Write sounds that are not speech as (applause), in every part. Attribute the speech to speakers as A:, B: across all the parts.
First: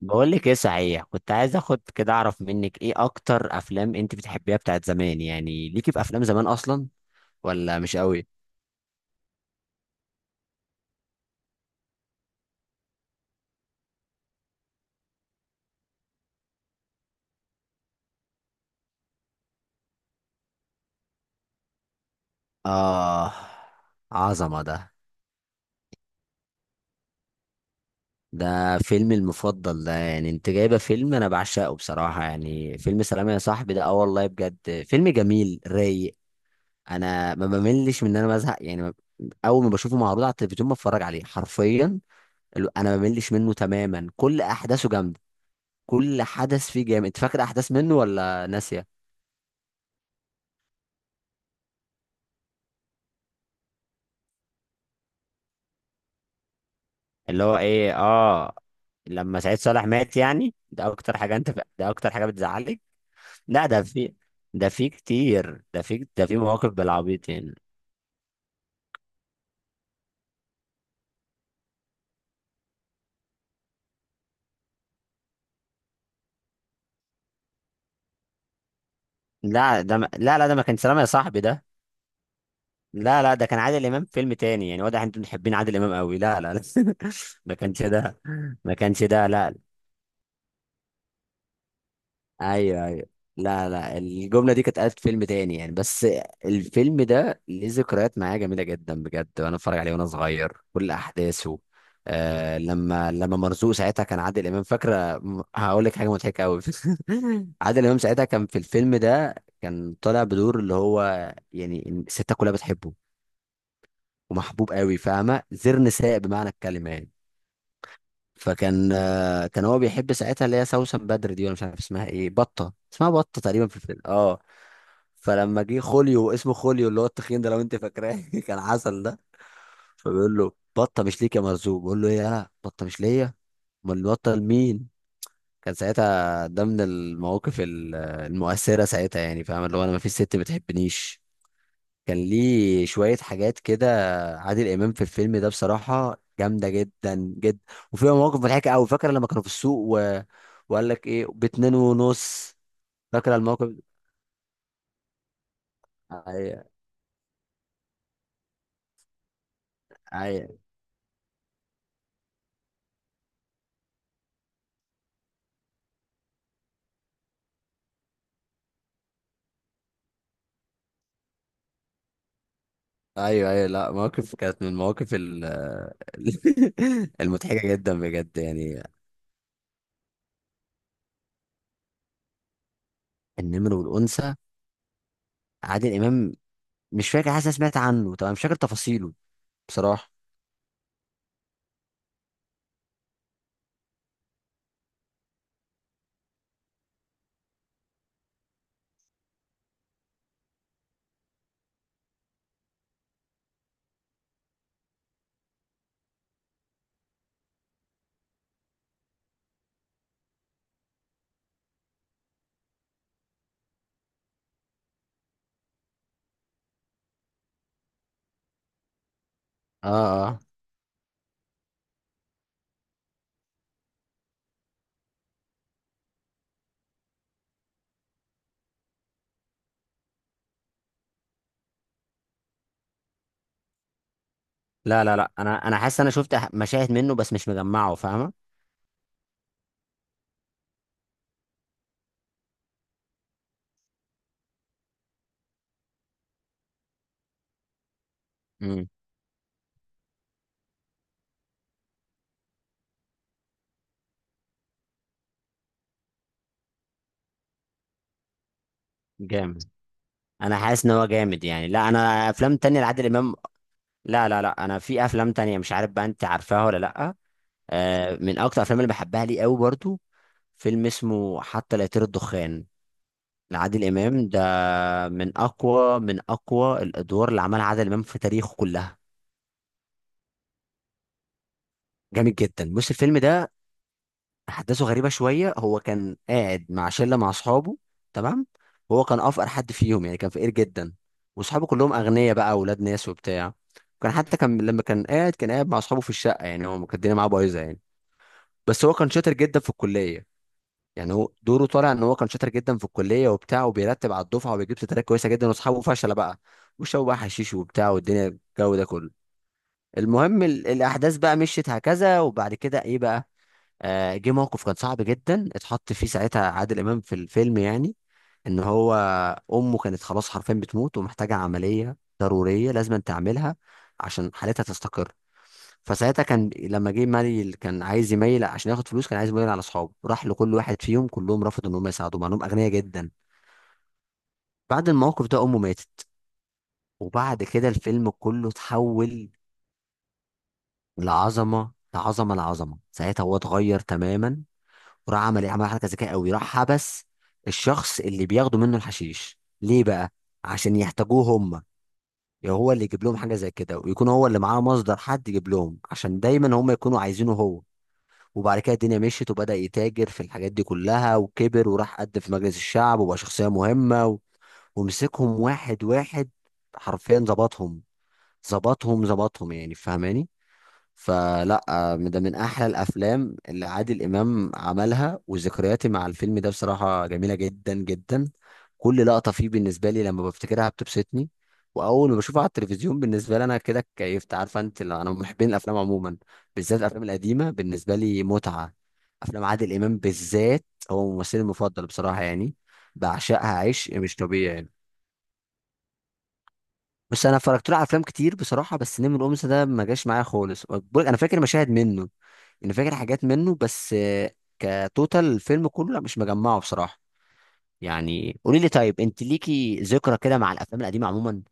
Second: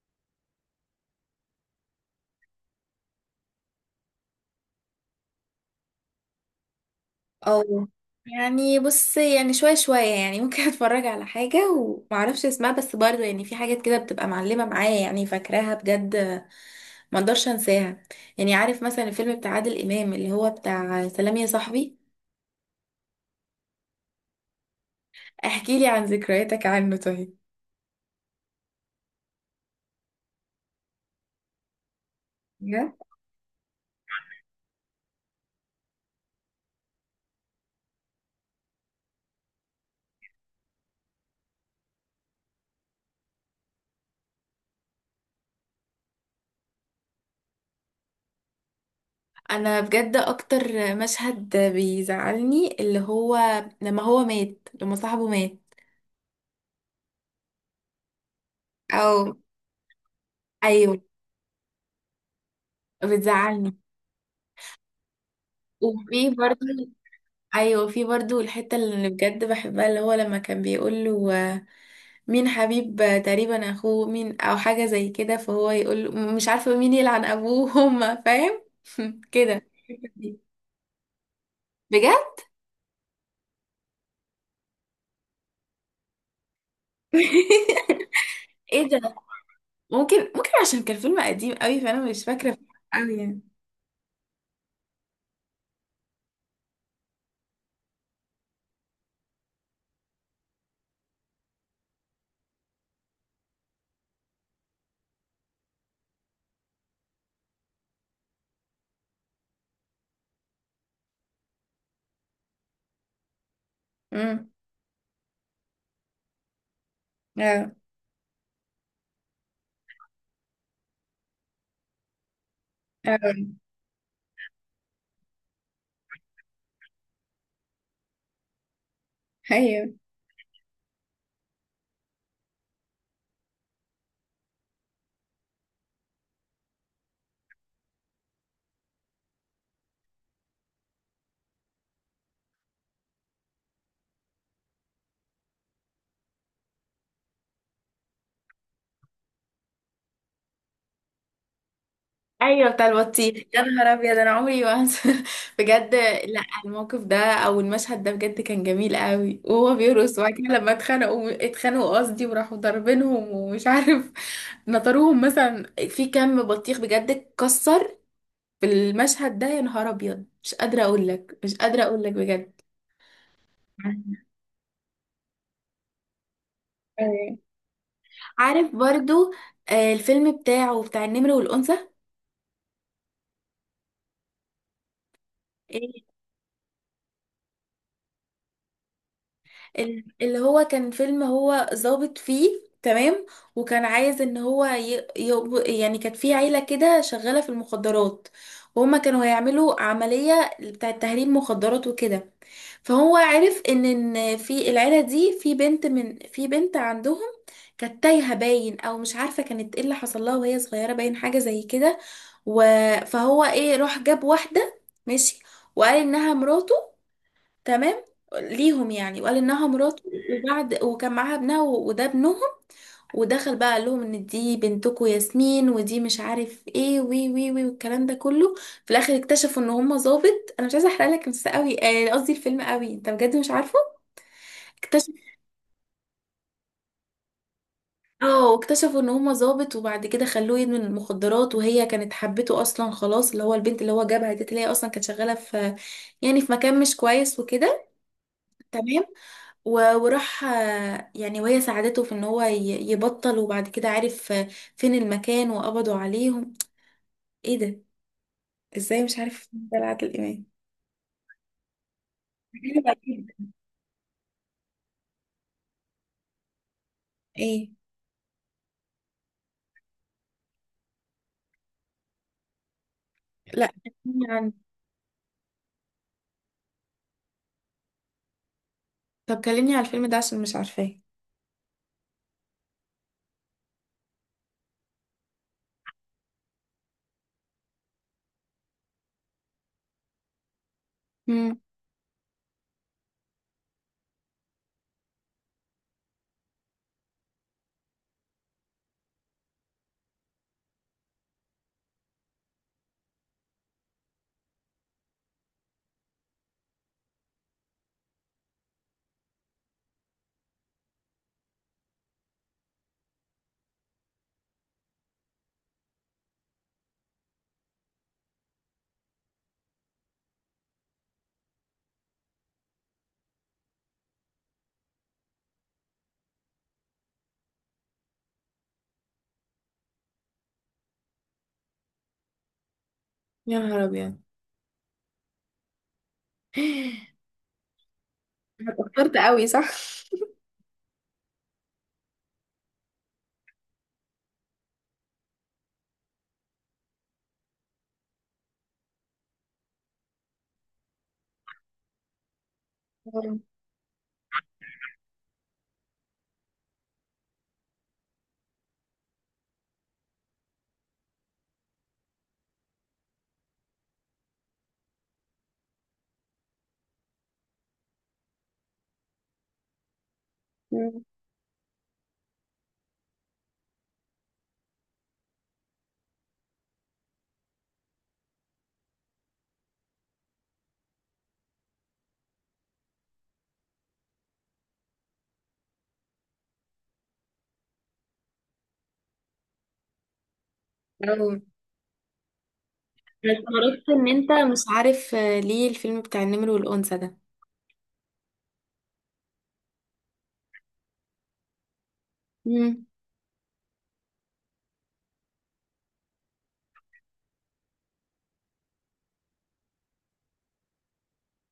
A: بقول لك ايه، صحيح كنت عايز اخد كده اعرف منك ايه اكتر افلام انت بتحبيها بتاعت زمان، يعني ليكي في افلام زمان اصلا ولا
B: او
A: مش قوي؟
B: يعني بص، يعني شوية شوية، يعني ممكن (laughs) اتفرج على حاجة ومعرفش اسمها، بس برضو يعني في حاجات كده بتبقى معلمة معايا يعني فاكراها بجد. ما اقدرش انساها. يعني عارف مثلا الفيلم بتاع عادل امام اللي هو بتاع سلام يا صاحبي.
A: اه، عظمه ده.
B: احكي لي عن ذكرياتك عنه طيب.
A: ده فيلمي المفضل ده، يعني انت جايبه فيلم انا بعشقه بصراحه، يعني
B: بجد؟
A: فيلم سلام يا صاحبي ده، اه والله بجد فيلم جميل رايق. انا ما بملش من ان انا بزهق، يعني اول ما بشوفه معروض على التلفزيون بتفرج عليه حرفيا. انا ما بملش منه تماما، كل احداثه جامده، كل حدث فيه جامد، فاكر احداث منه ولا ناسيه.
B: انا بجد اكتر مشهد بيزعلني اللي هو لما هو مات، لما صاحبه مات.
A: اللي هو ايه، اه.
B: او.
A: لما سعيد صالح مات، يعني ده
B: ايوه.
A: اكتر حاجه انت، ده اكتر حاجه بتزعلك. لا،
B: بتزعلني.
A: ده في كتير، ده في ده
B: وفي
A: في
B: برضو.
A: مواقف بالعبيط يعني.
B: ايوه في برضو الحته اللي بجد بحبها، اللي هو لما كان بيقول له مين حبيب، تقريبا اخوه مين او حاجه زي كده، فهو يقول له مش عارفه مين يلعن ابوه، هما فاهم (laughs) كده.
A: لا، ده ما... لا ده ما كان سلام يا صاحبي ده.
B: بجد.
A: لا ده كان عادل امام في فيلم تاني، يعني واضح انتوا محبين عادل امام قوي، لا لا لا (laughs) ما كانش
B: (laughs)
A: ده، ما
B: ايه
A: كانش
B: ده.
A: ده لا.
B: ممكن عشان كان فيلم قديم قوي، فانا مش فاكره
A: ايوه ايوه،
B: قوي يعني.
A: لا الجمله دي كانت قالت في فيلم تاني يعني، بس الفيلم ده ليه ذكريات معايا جميله جدا بجد، وانا اتفرج عليه وانا صغير كل احداثه. آه، لما مرزوق ساعتها كان عادل امام، فاكره هقول لك حاجه مضحكه قوي. (laughs) عادل امام ساعتها كان في الفيلم ده كان طالع بدور، اللي هو يعني الستات كلها بتحبه
B: امم
A: ومحبوب قوي، فاهمه؟ زر نساء بمعنى الكلمه يعني.
B: اه
A: فكان كان هو بيحب ساعتها اللي هي سوسن بدر دي، ولا مش عارف اسمها ايه، بطه اسمها، بطه
B: اه.
A: تقريبا في الفيلم، اه. فلما جه خوليو، اسمه خوليو اللي هو التخين ده لو انت فاكراه، (laughs) كان عسل ده.
B: ايوه
A: فبيقول له بطه مش ليك يا مرزوق، بيقول له ايه انا بطه مش ليا، امال البطه لمين. كان ساعتها ده من المواقف المؤثره ساعتها، يعني فاهم اللي هو انا ما فيش ست بتحبنيش. كان ليه شويه حاجات كده. عادل امام في الفيلم ده بصراحه جامده جدا جدا، وفيها مواقف مضحكه قوي. فاكر لما كانوا في السوق و... وقال لك ايه باتنين ونص.
B: ايوه بتاع
A: فاكر
B: البطيخ، يا
A: الموقف،
B: نهار ابيض انا عمري ما هنسى. (laughs) بجد، لا
A: ايوه،
B: الموقف ده او المشهد ده بجد كان جميل قوي، وهو بيرقص وبعد كده
A: أيوه.
B: لما اتخانقوا، اتخانقوا قصدي، وراحوا ضاربينهم ومش عارف. (laughs) نطروهم مثلا. في كم بطيخ بجد اتكسر في المشهد ده. يا نهار ابيض، مش قادره اقول لك، مش قادره اقول لك بجد.
A: ايوه ايوه، لا، مواقف كانت من المواقف (laughs)
B: أيوة.
A: المضحكه جدا بجد
B: عارف
A: يعني.
B: برضو الفيلم بتاعه بتاع النمر والانثى.
A: النمر والانثى، عادل امام، مش فاكر، حاسس أنا سمعت عنه طبعا، مش فاكر تفاصيله بصراحه.
B: اللي هو كان فيلم هو ظابط فيه، تمام، وكان عايز ان هو يعني كانت في عيلة كده شغالة في المخدرات، وهما كانوا هيعملوا عملية بتاعة تهريب مخدرات وكده. فهو عرف إن في العيلة دي في بنت، من في بنت عندهم كانت تايهة باين، او مش عارفة كانت ايه اللي حصل لها وهي صغيرة باين حاجة زي كده. و... فهو ايه راح جاب واحدة، ماشي، وقال انها مراته، تمام، ليهم يعني، وقال انها
A: اه
B: مراته،
A: اه.
B: وبعد وكان معاها ابنها وده ابنهم. ودخل بقى قال لهم ان دي بنتكم ياسمين ودي مش عارف ايه وي وي وي والكلام ده كله. في الاخر اكتشفوا ان هم ظابط. انا مش عايزه احرق لك بس قوي، قصدي الفيلم قوي، انت بجد مش عارفه.
A: لا
B: اكتشف.
A: لا لا، انا حاسس انا شفت مشاهد منه بس مش مجمعه، فاهمه؟
B: اه، واكتشفوا ان هم ظابط، وبعد كده خلوه يدمن المخدرات، وهي كانت حبته اصلا، خلاص اللي هو البنت اللي هو جابها دي اللي هي اصلا كانت شغاله في يعني في مكان مش كويس وكده.
A: امم.
B: تمام. وراح يعني وهي ساعدته في ان هو يبطل، وبعد كده عارف فين المكان وقبضوا عليهم. ايه ده، ازاي؟ مش عارف،
A: جامد،
B: ده عادل امام.
A: انا حاسس ان هو جامد يعني. لا انا افلام تانية
B: حلوة
A: لعادل امام،
B: جدا.
A: لا لا لا، انا في افلام تانية مش عارف بقى انت عارفاها ولا لا.
B: ايه.
A: آه، من اكتر الافلام اللي بحبها لي قوي برضو، فيلم اسمه حتى لا يطير الدخان
B: لا،
A: لعادل
B: كلمني
A: امام ده،
B: عن.
A: من اقوى من اقوى الادوار اللي عملها عادل امام في تاريخه كلها.
B: طب كلمني على الفيلم ده عشان مش عارفاه.
A: جامد جدا. بص، الفيلم ده احداثه غريبه شويه. هو كان قاعد مع شله، مع اصحابه، تمام، وهو كان افقر حد فيهم يعني، كان فقير جدا،
B: مم.
A: واصحابه كلهم اغنياء بقى، اولاد ناس وبتاع. كان حتى كان لما كان قاعد، كان قاعد مع اصحابه في الشقه، يعني هو كان الدنيا معاه بايظه يعني، بس هو كان شاطر جدا في الكليه. يعني هو دوره طالع ان هو كان شاطر جدا في الكليه وبتاع، وبيرتب على الدفعه وبيجيب ستارات كويسه جدا، واصحابه فشله بقى، وشربوا بقى حشيش وبتاع، والدنيا الجو ده كله. المهم الاحداث بقى مشيت هكذا، وبعد كده ايه بقى، آه، جه موقف كان صعب جدا اتحط فيه ساعتها عادل امام في الفيلم، يعني ان هو امه كانت خلاص حرفيا بتموت ومحتاجه عمليه ضروريه لازم تعملها عشان حالتها تستقر. فساعتها كان لما جه مالي كان عايز يميل عشان ياخد فلوس، كان عايز يميل على اصحابه، راح لكل واحد فيهم كلهم رفضوا ان هم يساعدوه مع انهم اغنياء جدا.
B: يا نهار ابيض.
A: بعد الموقف ده امه ماتت،
B: (laughs)
A: وبعد كده الفيلم كله
B: اتأثرت
A: اتحول
B: قوي صح.
A: لعظمه لعظمه لعظمه. ساعتها هو اتغير تماما، وراح عمل ايه، عمل حركه ذكيه قوي، راح حبس الشخص اللي بياخدوا منه الحشيش ليه بقى، عشان يحتاجوه هم، يعني هو اللي يجيب لهم حاجه زي كده، ويكون هو اللي معاه مصدر حد يجيب لهم، عشان دايما هم يكونوا عايزينه هو. وبعد كده الدنيا مشيت وبدأ يتاجر في الحاجات دي كلها، وكبر وراح قد في مجلس الشعب وبقى شخصية مهمة و... ومسكهم واحد واحد، حرفيا ظبطهم، ظبطهم يعني، فاهماني؟
B: مم.
A: فلا، ده من احلى الافلام اللي عادل امام عملها، وذكرياتي مع الفيلم ده بصراحه جميله جدا جدا. كل لقطه فيه بالنسبه لي لما بفتكرها بتبسطني، واول ما بشوفها على التلفزيون بالنسبه لي انا كده كيفت، عارفه انت لو انا من محبين الافلام عموما، بالذات الافلام القديمه بالنسبه لي متعه. افلام عادل امام بالذات، هو
B: أوي.
A: ممثلي المفضل بصراحه يعني،
B: أنا
A: بعشقها
B: استغربت
A: عيش
B: ان
A: مش
B: انت
A: طبيعي
B: مش
A: يعني.
B: عارف ليه الفيلم بتاع النمر والانثى
A: بس انا اتفرجت له على افلام كتير بصراحه، بس نمر الأمس ده ما جاش معايا خالص، بقولك انا فاكر مشاهد منه، انا
B: ده.
A: فاكر حاجات منه بس كتوتال الفيلم كله لا مش مجمعه بصراحه. يعني قولي لي طيب، انت ليكي ذكرى كده مع الافلام القديمه عموما،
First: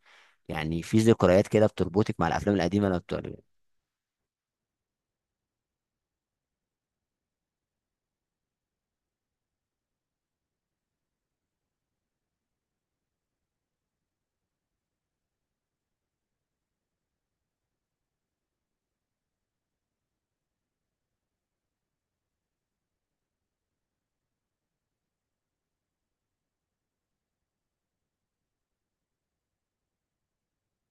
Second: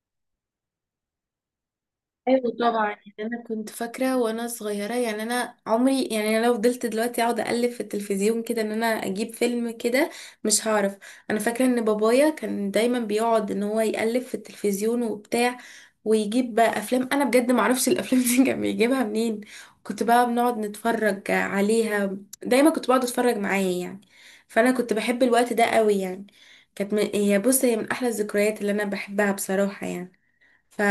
A: يعني في ذكريات كده بتربطك مع
B: ايوه
A: الافلام القديمه
B: طبعا،
A: انا
B: يعني
A: بتقول؟
B: انا كنت فاكره وانا صغيره، يعني انا عمري، يعني انا لو فضلت دلوقتي اقعد اقلب في التلفزيون كده ان انا اجيب فيلم كده مش هعرف. انا فاكره ان بابايا كان دايما بيقعد ان هو يقلب في التلفزيون وبتاع، ويجيب بقى افلام انا بجد ما اعرفش (laughs) الافلام دي كان بيجيبها منين. كنت بقى بنقعد نتفرج عليها، دايما كنت بقعد اتفرج معاه يعني، فانا كنت بحب الوقت ده قوي يعني. هي بص، هي من احلى الذكريات اللي انا بحبها بصراحه يعني. ف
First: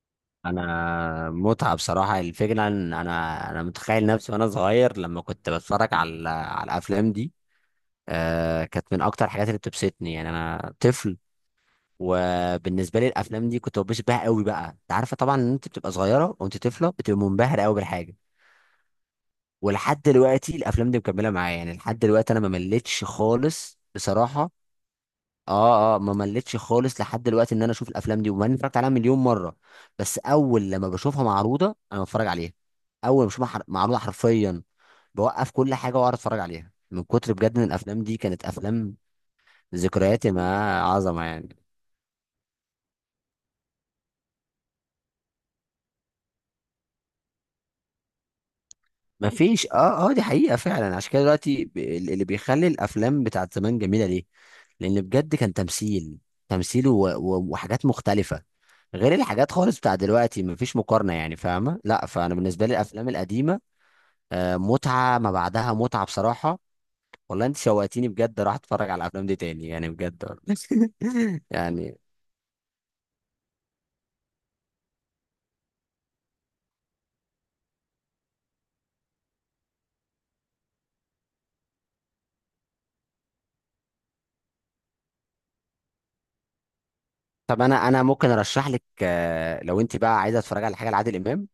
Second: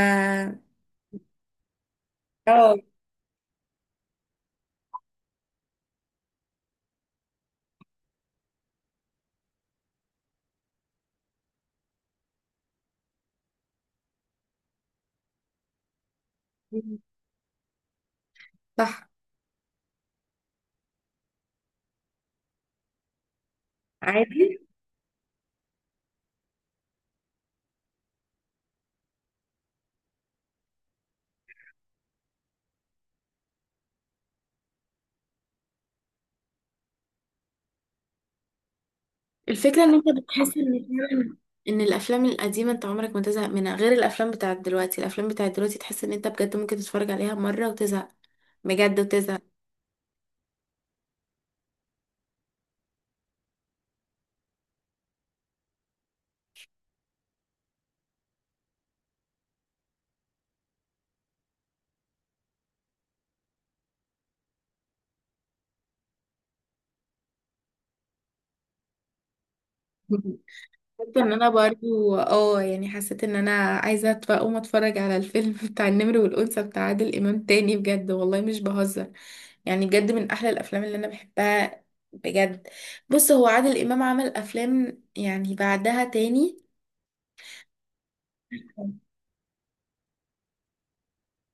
A: انا متعه بصراحه الفكره
B: اه.
A: ان انا متخيل نفسي وانا صغير لما كنت بتفرج على الافلام دي. آه، كانت من اكتر الحاجات اللي بتبسطني يعني، انا طفل وبالنسبه لي الافلام دي كنت ببسط بيها قوي بقى، انت عارفه طبعا ان انت بتبقى صغيره وانت طفله بتبقى منبهر قوي بالحاجه.
B: صح.
A: ولحد دلوقتي الافلام دي مكمله معايا، يعني لحد دلوقتي انا ما مليتش خالص بصراحه.
B: عادي.
A: اه اه، ما مليتش خالص لحد دلوقتي ان انا اشوف الافلام دي، وما اني اتفرجت عليها مليون مره بس اول لما بشوفها معروضه انا بتفرج عليها. اول ما بشوفها معروضه حرفيا بوقف كل حاجه واقعد اتفرج عليها، من كتر بجد ان الافلام دي كانت افلام
B: الفكرة ان انت
A: ذكرياتي
B: بتحس
A: معاه
B: ان
A: عظمه
B: فعلا
A: يعني.
B: ان الافلام القديمة انت عمرك ما تزهق منها، غير الافلام بتاعت دلوقتي. الافلام بتاعت دلوقتي تحس ان انت بجد ممكن تتفرج عليها مرة وتزهق، بجد
A: ما
B: وتزهق.
A: فيش، اه اه، دي حقيقة فعلا. عشان كده دلوقتي اللي بيخلي الافلام بتاعت زمان جميلة ليه، لان بجد كان تمثيل، تمثيل و... و... وحاجات مختلفة غير الحاجات خالص بتاع دلوقتي، ما فيش مقارنة يعني فاهمة؟ لا، فانا بالنسبة لي الافلام القديمة آه متعة ما بعدها متعة بصراحة. والله انت شوقتيني بجد، راح اتفرج على الافلام دي تاني يعني بجد
B: (laughs)
A: والله.
B: حسيت ان انا
A: (laughs) يعني
B: برضو يعني حسيت ان انا عايزة اقوم اتفرج على الفيلم (laughs) بتاع النمر والانثى بتاع عادل امام تاني، بجد والله مش بهزر، يعني بجد من احلى الافلام اللي انا بحبها بجد. بص هو عادل امام عمل افلام يعني بعدها تاني.
A: طب، انا ممكن ارشح لك لو انت بقى عايزة تتفرج على حاجة لعادل امام،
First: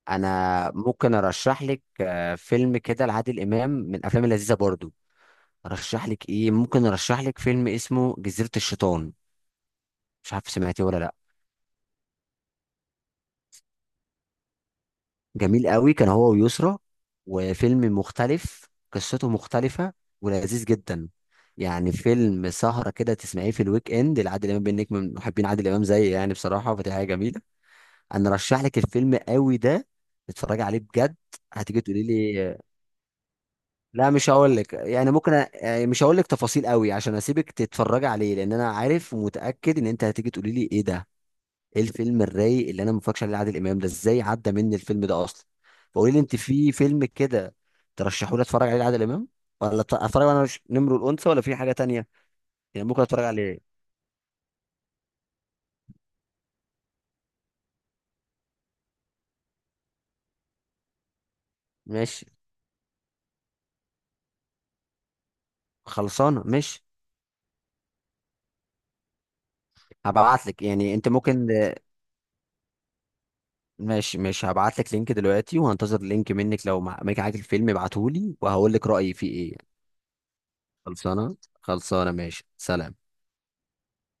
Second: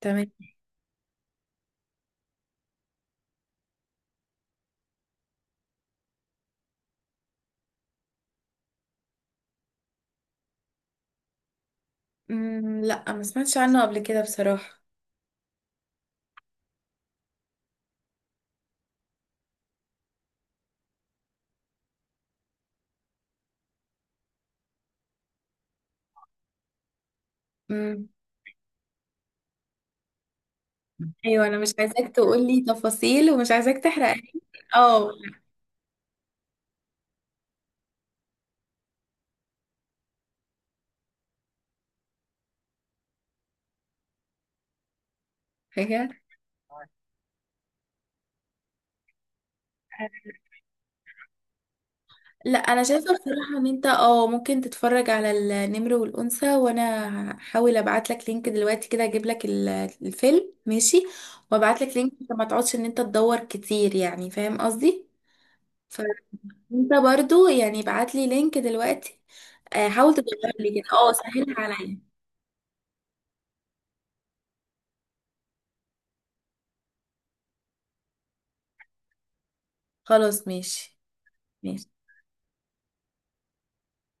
B: تمام.
A: انا ممكن ارشح لك فيلم كده لعادل امام من الافلام اللذيذه برضو. ارشح لك ايه، ممكن ارشح لك فيلم اسمه جزيره الشيطان، مش عارف سمعتيه ولا لا.
B: مم، لا ما سمعتش عنه قبل كده بصراحة.
A: جميل قوي، كان هو ويسرا، وفيلم مختلف قصته مختلفه ولذيذ جدا، يعني فيلم سهره كده تسمعيه في الويك اند لعادل امام، بانك من محبين عادل امام زي يعني بصراحه، فدي حاجه جميله.
B: مم.
A: انا ارشح لك الفيلم قوي ده، اتفرجي عليه بجد.
B: ايوه، انا مش
A: هتيجي تقولي
B: عايزاك
A: لي،
B: تقولي تفاصيل ومش عايزاك
A: لا
B: تحرق.
A: مش هقول لك، يعني
B: اه.
A: ممكن أ... يعني مش هقول لك تفاصيل قوي عشان اسيبك تتفرجي عليه، لان انا عارف ومتاكد ان انت هتيجي تقولي لي ايه ده، ايه الفيلم الرايق اللي انا ما اتفرجش عليه عادل امام ده، ازاي عدى مني الفيلم ده اصلا.
B: حاجة.
A: فقولي لي انت في فيلم كده ترشحوا لي اتفرج عليه عادل امام، ولا اتفرج وانا مش نمر الانثى، ولا في حاجه تانية
B: لا انا
A: يعني ممكن
B: شايفة
A: اتفرج
B: بصراحة ان
A: عليه.
B: انت ممكن تتفرج على النمر والانثى. وانا هحاول ابعت لك لينك دلوقتي كده اجيب لك الفيلم، ماشي، وابعت لك لينك
A: ماشي،
B: عشان ما تقعدش ان انت تدور كتير، يعني فاهم قصدي. فانت
A: خلصانه ماشي.
B: برضو يعني ابعت لي لينك دلوقتي، حاول تدور
A: هبعت لك،
B: لي كده،
A: يعني انت ممكن،
B: سهلها عليا.
A: ماشي ماشي، هبعت لك لينك دلوقتي، وهنتظر لينك منك، لو معاك الفيلم ابعته لي وهقول لك رايي فيه ايه.
B: خلاص، ماشي،
A: خلصانه.
B: ماشي
A: خلصانه ماشي، سلام.